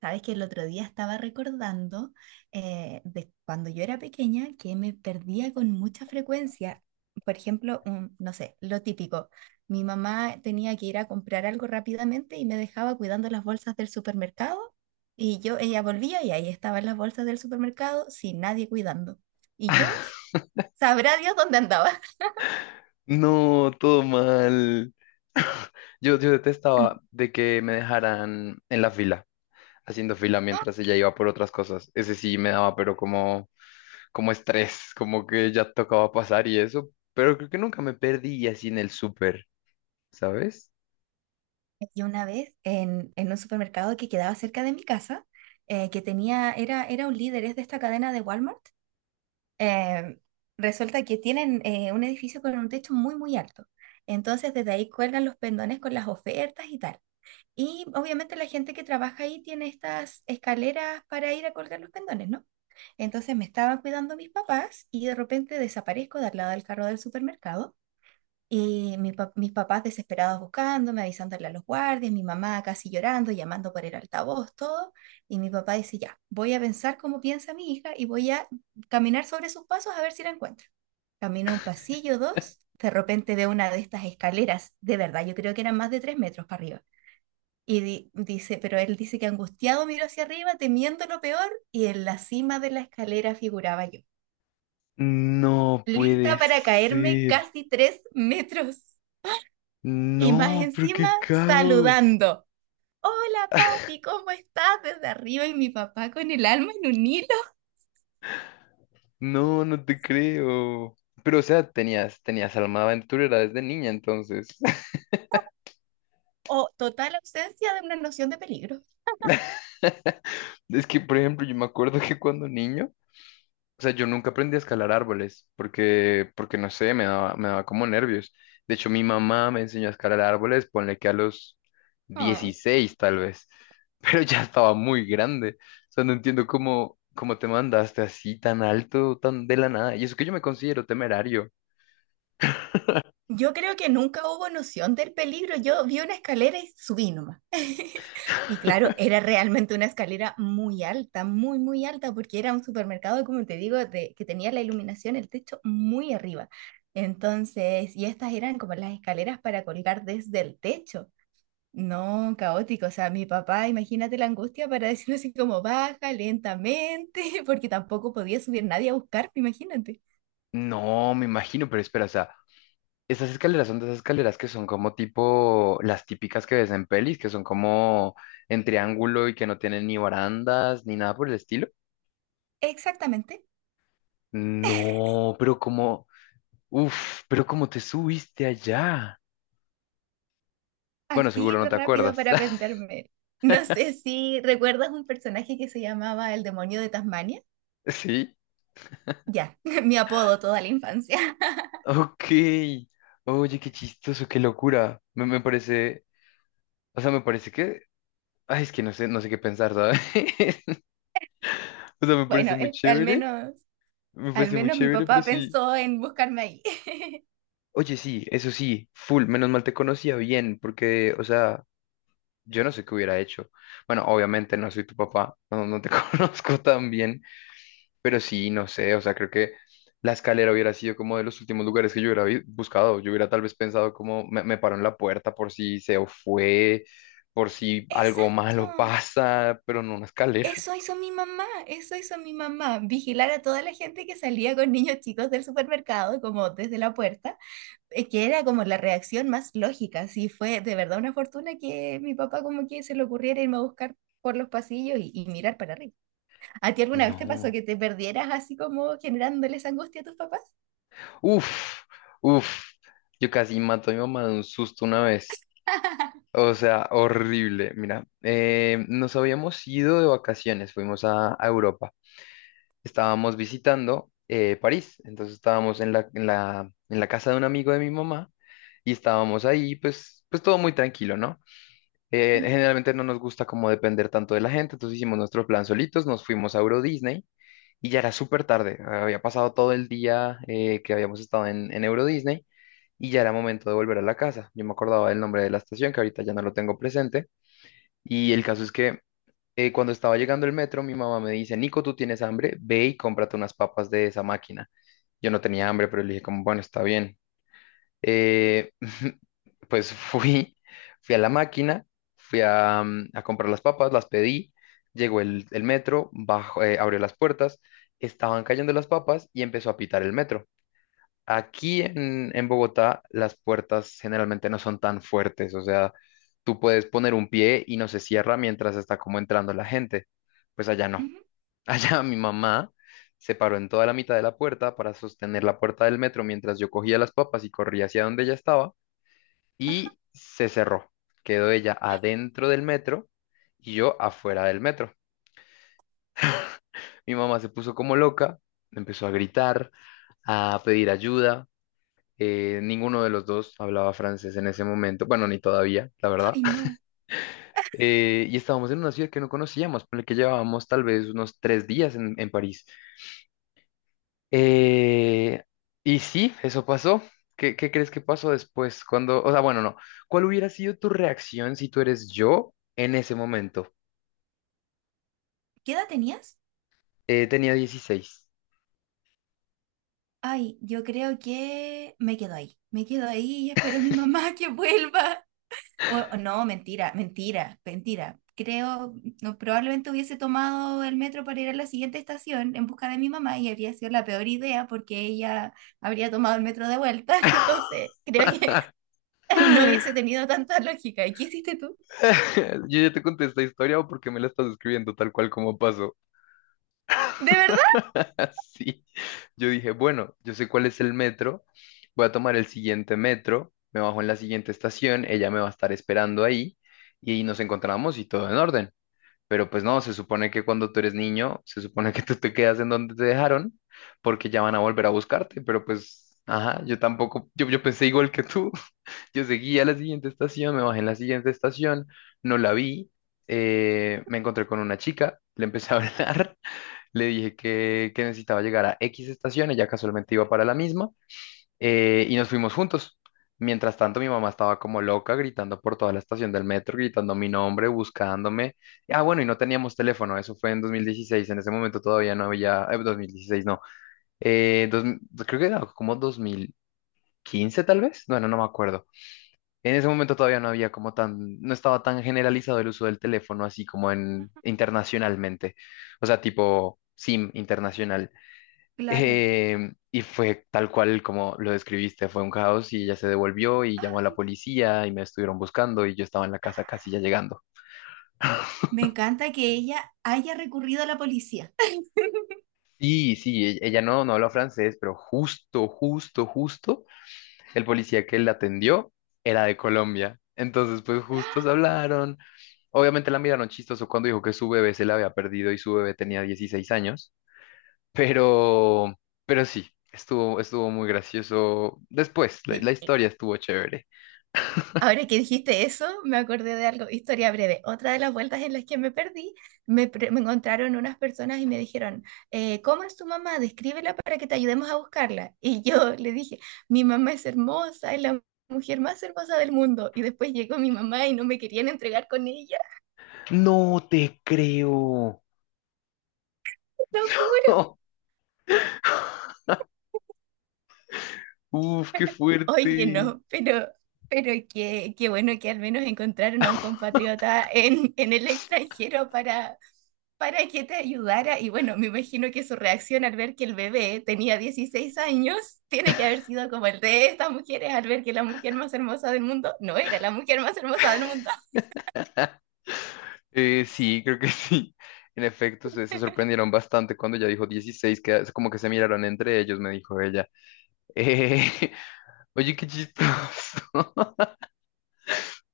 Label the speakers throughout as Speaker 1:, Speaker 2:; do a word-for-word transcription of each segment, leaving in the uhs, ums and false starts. Speaker 1: Sabes que el otro día estaba recordando eh, de cuando yo era pequeña que me perdía con mucha frecuencia. Por ejemplo, un- no sé, lo típico. Mi mamá tenía que ir a comprar algo rápidamente y me dejaba cuidando las bolsas del supermercado y yo, ella volvía y ahí estaban las bolsas del supermercado sin nadie cuidando. Y yo, sabrá Dios dónde andaba.
Speaker 2: No, todo mal. Yo, yo detestaba de que me dejaran en la fila, haciendo fila mientras ella iba por otras cosas. Ese sí me daba, pero como, como estrés, como que ya tocaba pasar y eso. Pero creo que nunca me perdí así en el súper, ¿sabes?
Speaker 1: Y una vez en, en un supermercado que quedaba cerca de mi casa, eh, que tenía, era, era un líder, es de esta cadena de Walmart. Eh, resulta que tienen eh, un edificio con un techo muy, muy alto. Entonces, desde ahí cuelgan los pendones con las ofertas y tal. Y obviamente la gente que trabaja ahí tiene estas escaleras para ir a colgar los pendones, ¿no? Entonces me estaban cuidando mis papás y de repente desaparezco de al lado del carro del supermercado y mi pa- mis papás desesperados buscándome, avisándole a los guardias, mi mamá casi llorando, llamando por el altavoz, todo. Y mi papá dice, ya, voy a pensar cómo piensa mi hija y voy a caminar sobre sus pasos a ver si la encuentro. Camino un pasillo, dos, de repente veo una de estas escaleras, de verdad, yo creo que eran más de tres metros para arriba. Y di- dice, pero él dice que angustiado miró hacia arriba, temiendo lo peor, y en la cima de la escalera figuraba yo,
Speaker 2: No puede
Speaker 1: lista para caerme
Speaker 2: ser.
Speaker 1: casi tres metros. Y más
Speaker 2: No, pero
Speaker 1: encima,
Speaker 2: qué caos.
Speaker 1: saludando. Hola, papi, ¿cómo estás? Desde arriba y mi papá con el alma en un hilo.
Speaker 2: No, no te creo. Pero, o sea, tenías, tenías alma de aventurera desde niña, entonces.
Speaker 1: O total ausencia de una noción de peligro.
Speaker 2: Es que, por ejemplo, yo me acuerdo que cuando niño, o sea, yo nunca aprendí a escalar árboles porque, porque no sé, me daba, me daba como nervios. De hecho, mi mamá me enseñó a escalar árboles, ponle que a los
Speaker 1: Ah.
Speaker 2: dieciséis tal vez, pero ya estaba muy grande. O sea, no entiendo cómo, cómo te mandaste así tan alto, tan de la nada. Y eso que yo me considero temerario.
Speaker 1: Yo creo que nunca hubo noción del peligro. Yo vi una escalera y subí nomás. Y claro, era realmente una escalera muy alta, muy, muy alta, porque era un supermercado, como te digo, de, que tenía la iluminación, el techo muy arriba. Entonces, y estas eran como las escaleras para colgar desde el techo. No, caótico. O sea, mi papá, imagínate la angustia para decirme así como baja lentamente, porque tampoco podía subir nadie a buscarme, imagínate.
Speaker 2: No, me imagino, pero espera, o sea, esas escaleras son de esas escaleras que son como tipo las típicas que ves en pelis, que son como en triángulo y que no tienen ni barandas ni nada por el estilo.
Speaker 1: Exactamente,
Speaker 2: No, pero como, uf, pero como te subiste allá. Bueno,
Speaker 1: así
Speaker 2: seguro no
Speaker 1: de
Speaker 2: te
Speaker 1: rápido
Speaker 2: acuerdas.
Speaker 1: para aprenderme. No sé si recuerdas un personaje que se llamaba el demonio de Tasmania.
Speaker 2: Sí,
Speaker 1: Ya, mi apodo toda la infancia.
Speaker 2: ok. Oye, qué chistoso, qué locura. Me, me parece, o sea, me parece que, ay, es que no sé, no sé qué pensar, ¿sabes? O sea, me
Speaker 1: Bueno,
Speaker 2: parece muy
Speaker 1: es- al
Speaker 2: chévere,
Speaker 1: menos,
Speaker 2: me
Speaker 1: al
Speaker 2: parece muy
Speaker 1: menos mi
Speaker 2: chévere, pero
Speaker 1: papá
Speaker 2: sí.
Speaker 1: pensó en buscarme ahí.
Speaker 2: Oye, sí, eso sí, full, menos mal te conocía bien, porque, o sea, yo no sé qué hubiera hecho. Bueno, obviamente no soy tu papá, no, no te conozco tan bien, pero sí, no sé, o sea, creo que la escalera hubiera sido como de los últimos lugares que yo hubiera vi- buscado. Yo hubiera tal vez pensado como me, me paro en la puerta por si se fue, por si algo malo
Speaker 1: Exacto.
Speaker 2: pasa, pero no una escalera.
Speaker 1: Eso hizo mi mamá, eso hizo mi mamá, vigilar a toda la gente que salía con niños chicos del supermercado, como desde la puerta, eh, que era como la reacción más lógica, sí, fue de verdad una fortuna que mi papá como que se le ocurriera irme a buscar por los pasillos y, y mirar para arriba. ¿A ti alguna vez te pasó
Speaker 2: No.
Speaker 1: que te perdieras así como generándoles angustia a tus papás?
Speaker 2: Uf, uf, yo casi mato a mi mamá de un susto una vez. O sea, horrible. Mira, eh, nos habíamos ido de vacaciones, fuimos a, a Europa. Estábamos visitando eh, París, entonces estábamos en la, en la, en la casa de un amigo de mi mamá y estábamos ahí, pues, pues todo muy tranquilo, ¿no? Eh,
Speaker 1: Ujú,
Speaker 2: generalmente no nos gusta como depender tanto de la gente, entonces hicimos nuestro plan solitos, nos fuimos a Euro Disney y ya era súper tarde. Había pasado todo el día eh, que habíamos estado en, en Euro Disney y ya era momento de volver a la casa. Yo me acordaba del nombre de la estación, que ahorita ya no lo tengo presente y el caso es que eh, cuando estaba llegando el metro, mi mamá me dice, Nico, ¿tú tienes hambre? Ve y cómprate unas papas de esa máquina. Yo no tenía hambre, pero le dije como, bueno, está bien. Eh, pues fui, fui a la máquina, fui a, mm, a comprar las papas, las pedí, llegó el, el metro, bajó, eh, abrió las puertas, estaban cayendo las papas y empezó a pitar el metro. Aquí en, en Bogotá las puertas generalmente no son tan fuertes, o sea, tú puedes poner un pie y no se cierra mientras está como entrando la gente. Pues allá no.
Speaker 1: ujú.
Speaker 2: Allá mi mamá se paró en toda la mitad de la puerta para sostener la puerta del metro mientras yo cogía las papas y corría hacia donde ella estaba
Speaker 1: Ajá.
Speaker 2: y se cerró. Quedó ella adentro del metro y yo afuera del metro. Mi mamá se puso como loca, empezó a gritar, a pedir ayuda. Eh, ninguno de los dos hablaba francés en ese momento, bueno, ni todavía, la verdad.
Speaker 1: Ay, no.
Speaker 2: Eh, y estábamos en una ciudad que no conocíamos, por la que llevábamos tal vez unos tres días en, en París. Eh, y sí, eso pasó. ¿Qué, qué crees que pasó después? Cuando, o sea, bueno, no. ¿Cuál hubiera sido tu reacción si tú eres yo en ese momento?
Speaker 1: ¿Qué edad tenías?
Speaker 2: Eh, tenía dieciséis.
Speaker 1: Ay, yo creo que me quedo ahí. Me quedo ahí y espero a mi mamá que vuelva. O- o no, mentira, mentira, mentira. Creo, no, probablemente hubiese tomado el metro para ir a la siguiente estación en busca de mi mamá y habría sido la peor idea porque ella habría tomado el metro de vuelta. Entonces, creo que no hubiese tenido tanta lógica. ¿Y qué hiciste tú?
Speaker 2: Yo ya te conté esta historia o porque me la estás escribiendo tal cual como pasó.
Speaker 1: ¿De verdad?
Speaker 2: Sí, yo dije, bueno, yo sé cuál es el metro, voy a tomar el siguiente metro, me bajo en la siguiente estación, ella me va a estar esperando ahí y ahí nos encontramos y todo en orden. Pero pues no, se supone que cuando tú eres niño, se supone que tú te quedas en donde te dejaron porque ya van a volver a buscarte, pero pues, ajá, yo tampoco, yo, yo pensé igual que tú, yo seguí a la siguiente estación, me bajé en la siguiente estación, no la vi, eh, me encontré con una chica, le empecé a hablar, le dije que, que necesitaba llegar a X estación, ella casualmente iba para la misma, eh, y nos fuimos juntos. Mientras tanto, mi mamá estaba como loca, gritando por toda la estación del metro, gritando mi nombre, buscándome. Ah, bueno, y no teníamos teléfono, eso fue en dos mil dieciséis, en ese momento todavía no había, eh, dos mil dieciséis no, eh, dos- creo que era como dos mil quince tal vez, bueno, no me acuerdo. En ese momento todavía no había como tan, no estaba tan generalizado el uso del teléfono así como en internacionalmente, o sea, tipo SIM internacional.
Speaker 1: Claro.
Speaker 2: Eh, y fue tal cual como lo describiste, fue un caos y ella se devolvió y llamó a la
Speaker 1: Ay,
Speaker 2: policía y me estuvieron buscando y yo estaba en la casa casi ya llegando.
Speaker 1: me encanta que ella haya recurrido a la policía.
Speaker 2: Sí, sí, e- ella no, no habló francés, pero justo, justo, justo, el policía que la atendió era de Colombia. Entonces, pues justo se hablaron. Obviamente la miraron chistoso cuando dijo que su bebé se la había perdido y su bebé tenía dieciséis años, pero, pero sí, estuvo, estuvo muy gracioso. Después, la la historia estuvo chévere.
Speaker 1: Ahora que dijiste eso, me acordé de algo, historia breve. Otra de las vueltas en las que me perdí, me, pre- me encontraron unas personas y me dijeron, eh, ¿cómo es tu mamá? Descríbela para que te ayudemos a buscarla. Y yo le dije, mi mamá es hermosa, es la mujer más hermosa del mundo. Y después llegó mi mamá y no me querían entregar con ella,
Speaker 2: No te creo.
Speaker 1: lo juro.
Speaker 2: Uf, qué
Speaker 1: Oye,
Speaker 2: fuerte.
Speaker 1: no, pero, pero qué, qué bueno que al menos encontraron a un compatriota en, en el extranjero para, para que te ayudara. Y bueno, me imagino que su reacción al ver que el bebé tenía dieciséis años tiene que haber sido como el de estas mujeres al ver que la mujer más hermosa del mundo no era la mujer más hermosa del mundo.
Speaker 2: Eh, sí, creo que sí. En efecto, se, se sorprendieron bastante cuando ella dijo dieciséis, que es como que se miraron entre ellos, me dijo ella. Eh, Oye, qué chistoso.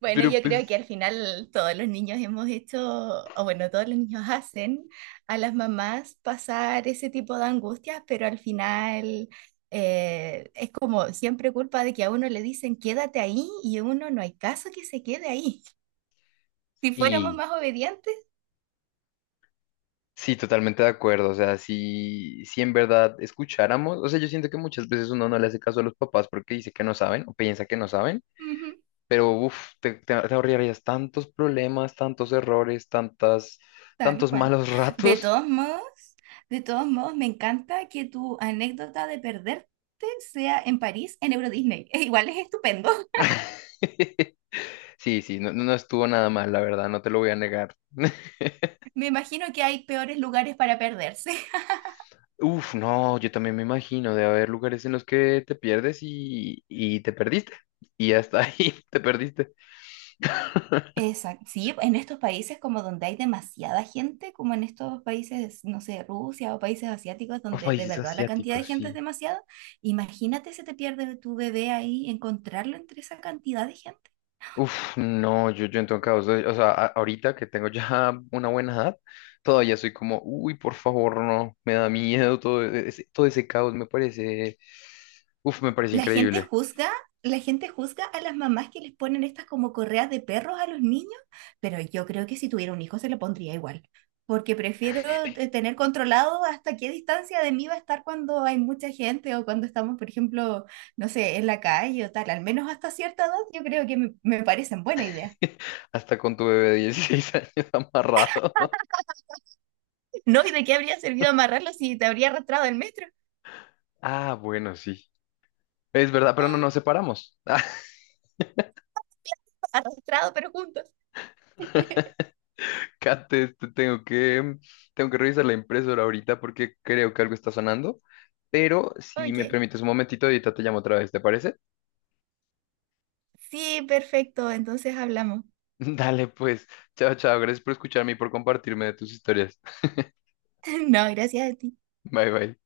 Speaker 1: Bueno,
Speaker 2: Pero
Speaker 1: yo creo que
Speaker 2: pues
Speaker 1: al final todos los niños hemos hecho, o bueno, todos los niños hacen a las mamás pasar ese tipo de angustias, pero al final eh, es como siempre culpa de que a uno le dicen quédate ahí y uno no hay caso que se quede ahí. Si fuéramos
Speaker 2: sí,
Speaker 1: más obedientes,
Speaker 2: sí, totalmente de acuerdo. O sea, si, si en verdad escucháramos, o sea, yo siento que muchas veces uno no le hace caso a los papás porque dice que no saben o piensa que no saben.
Speaker 1: ujú,
Speaker 2: Pero uff, te, te- te ahorrarías tantos problemas, tantos errores, tantas,
Speaker 1: tal
Speaker 2: tantos
Speaker 1: cual.
Speaker 2: malos
Speaker 1: De
Speaker 2: ratos.
Speaker 1: todos modos, de todos modos, me encanta que tu anécdota de perderte sea en París, en Euro Disney. Igual es estupendo.
Speaker 2: Sí, sí, no, no no estuvo nada mal, la verdad, no te lo voy a negar.
Speaker 1: Me imagino que hay peores lugares para perderse.
Speaker 2: Uf, no, yo también me imagino de haber lugares en los que te pierdes y, y te perdiste. Y hasta ahí te perdiste.
Speaker 1: Exacto. Sí, en estos países como donde hay demasiada gente, como en estos países, no sé, Rusia o países asiáticos,
Speaker 2: O
Speaker 1: donde de
Speaker 2: países
Speaker 1: verdad la cantidad
Speaker 2: asiáticos,
Speaker 1: de
Speaker 2: sí.
Speaker 1: gente es demasiada, imagínate si te pierde tu bebé ahí, encontrarlo entre esa cantidad de gente.
Speaker 2: Uf, no, yo, yo en todo caso, soy- o sea, a- ahorita que tengo ya una buena edad, todavía soy como, uy, por favor, no, me da miedo todo e- ese, todo ese caos, me parece, uf, me parece
Speaker 1: La gente
Speaker 2: increíble,
Speaker 1: juzga, la gente juzga a las mamás que les ponen estas como correas de perros a los niños, pero yo creo que si tuviera un hijo se lo pondría igual, porque prefiero te- tener controlado hasta qué distancia de mí va a estar cuando hay mucha gente o cuando estamos, por ejemplo, no sé, en la calle o tal, al menos hasta cierta edad yo creo que me, me parecen buena idea.
Speaker 2: hasta con tu bebé de dieciséis años amarrado.
Speaker 1: ¿No? ¿Y de qué habría servido amarrarlo si te habría arrastrado el metro?
Speaker 2: Ah, bueno, sí, es verdad, pero no nos separamos.
Speaker 1: Arrastrado, pero juntos.
Speaker 2: Kate, te- tengo que, tengo que revisar la impresora ahorita porque creo que algo está sonando, pero si me
Speaker 1: Ok.
Speaker 2: permites un momentito, ahorita te llamo otra vez, ¿te parece?
Speaker 1: Sí, perfecto, entonces hablamos.
Speaker 2: Dale, pues. Chao, chao. Gracias por escucharme y por compartirme de tus historias.
Speaker 1: No, gracias a ti.
Speaker 2: Bye, bye.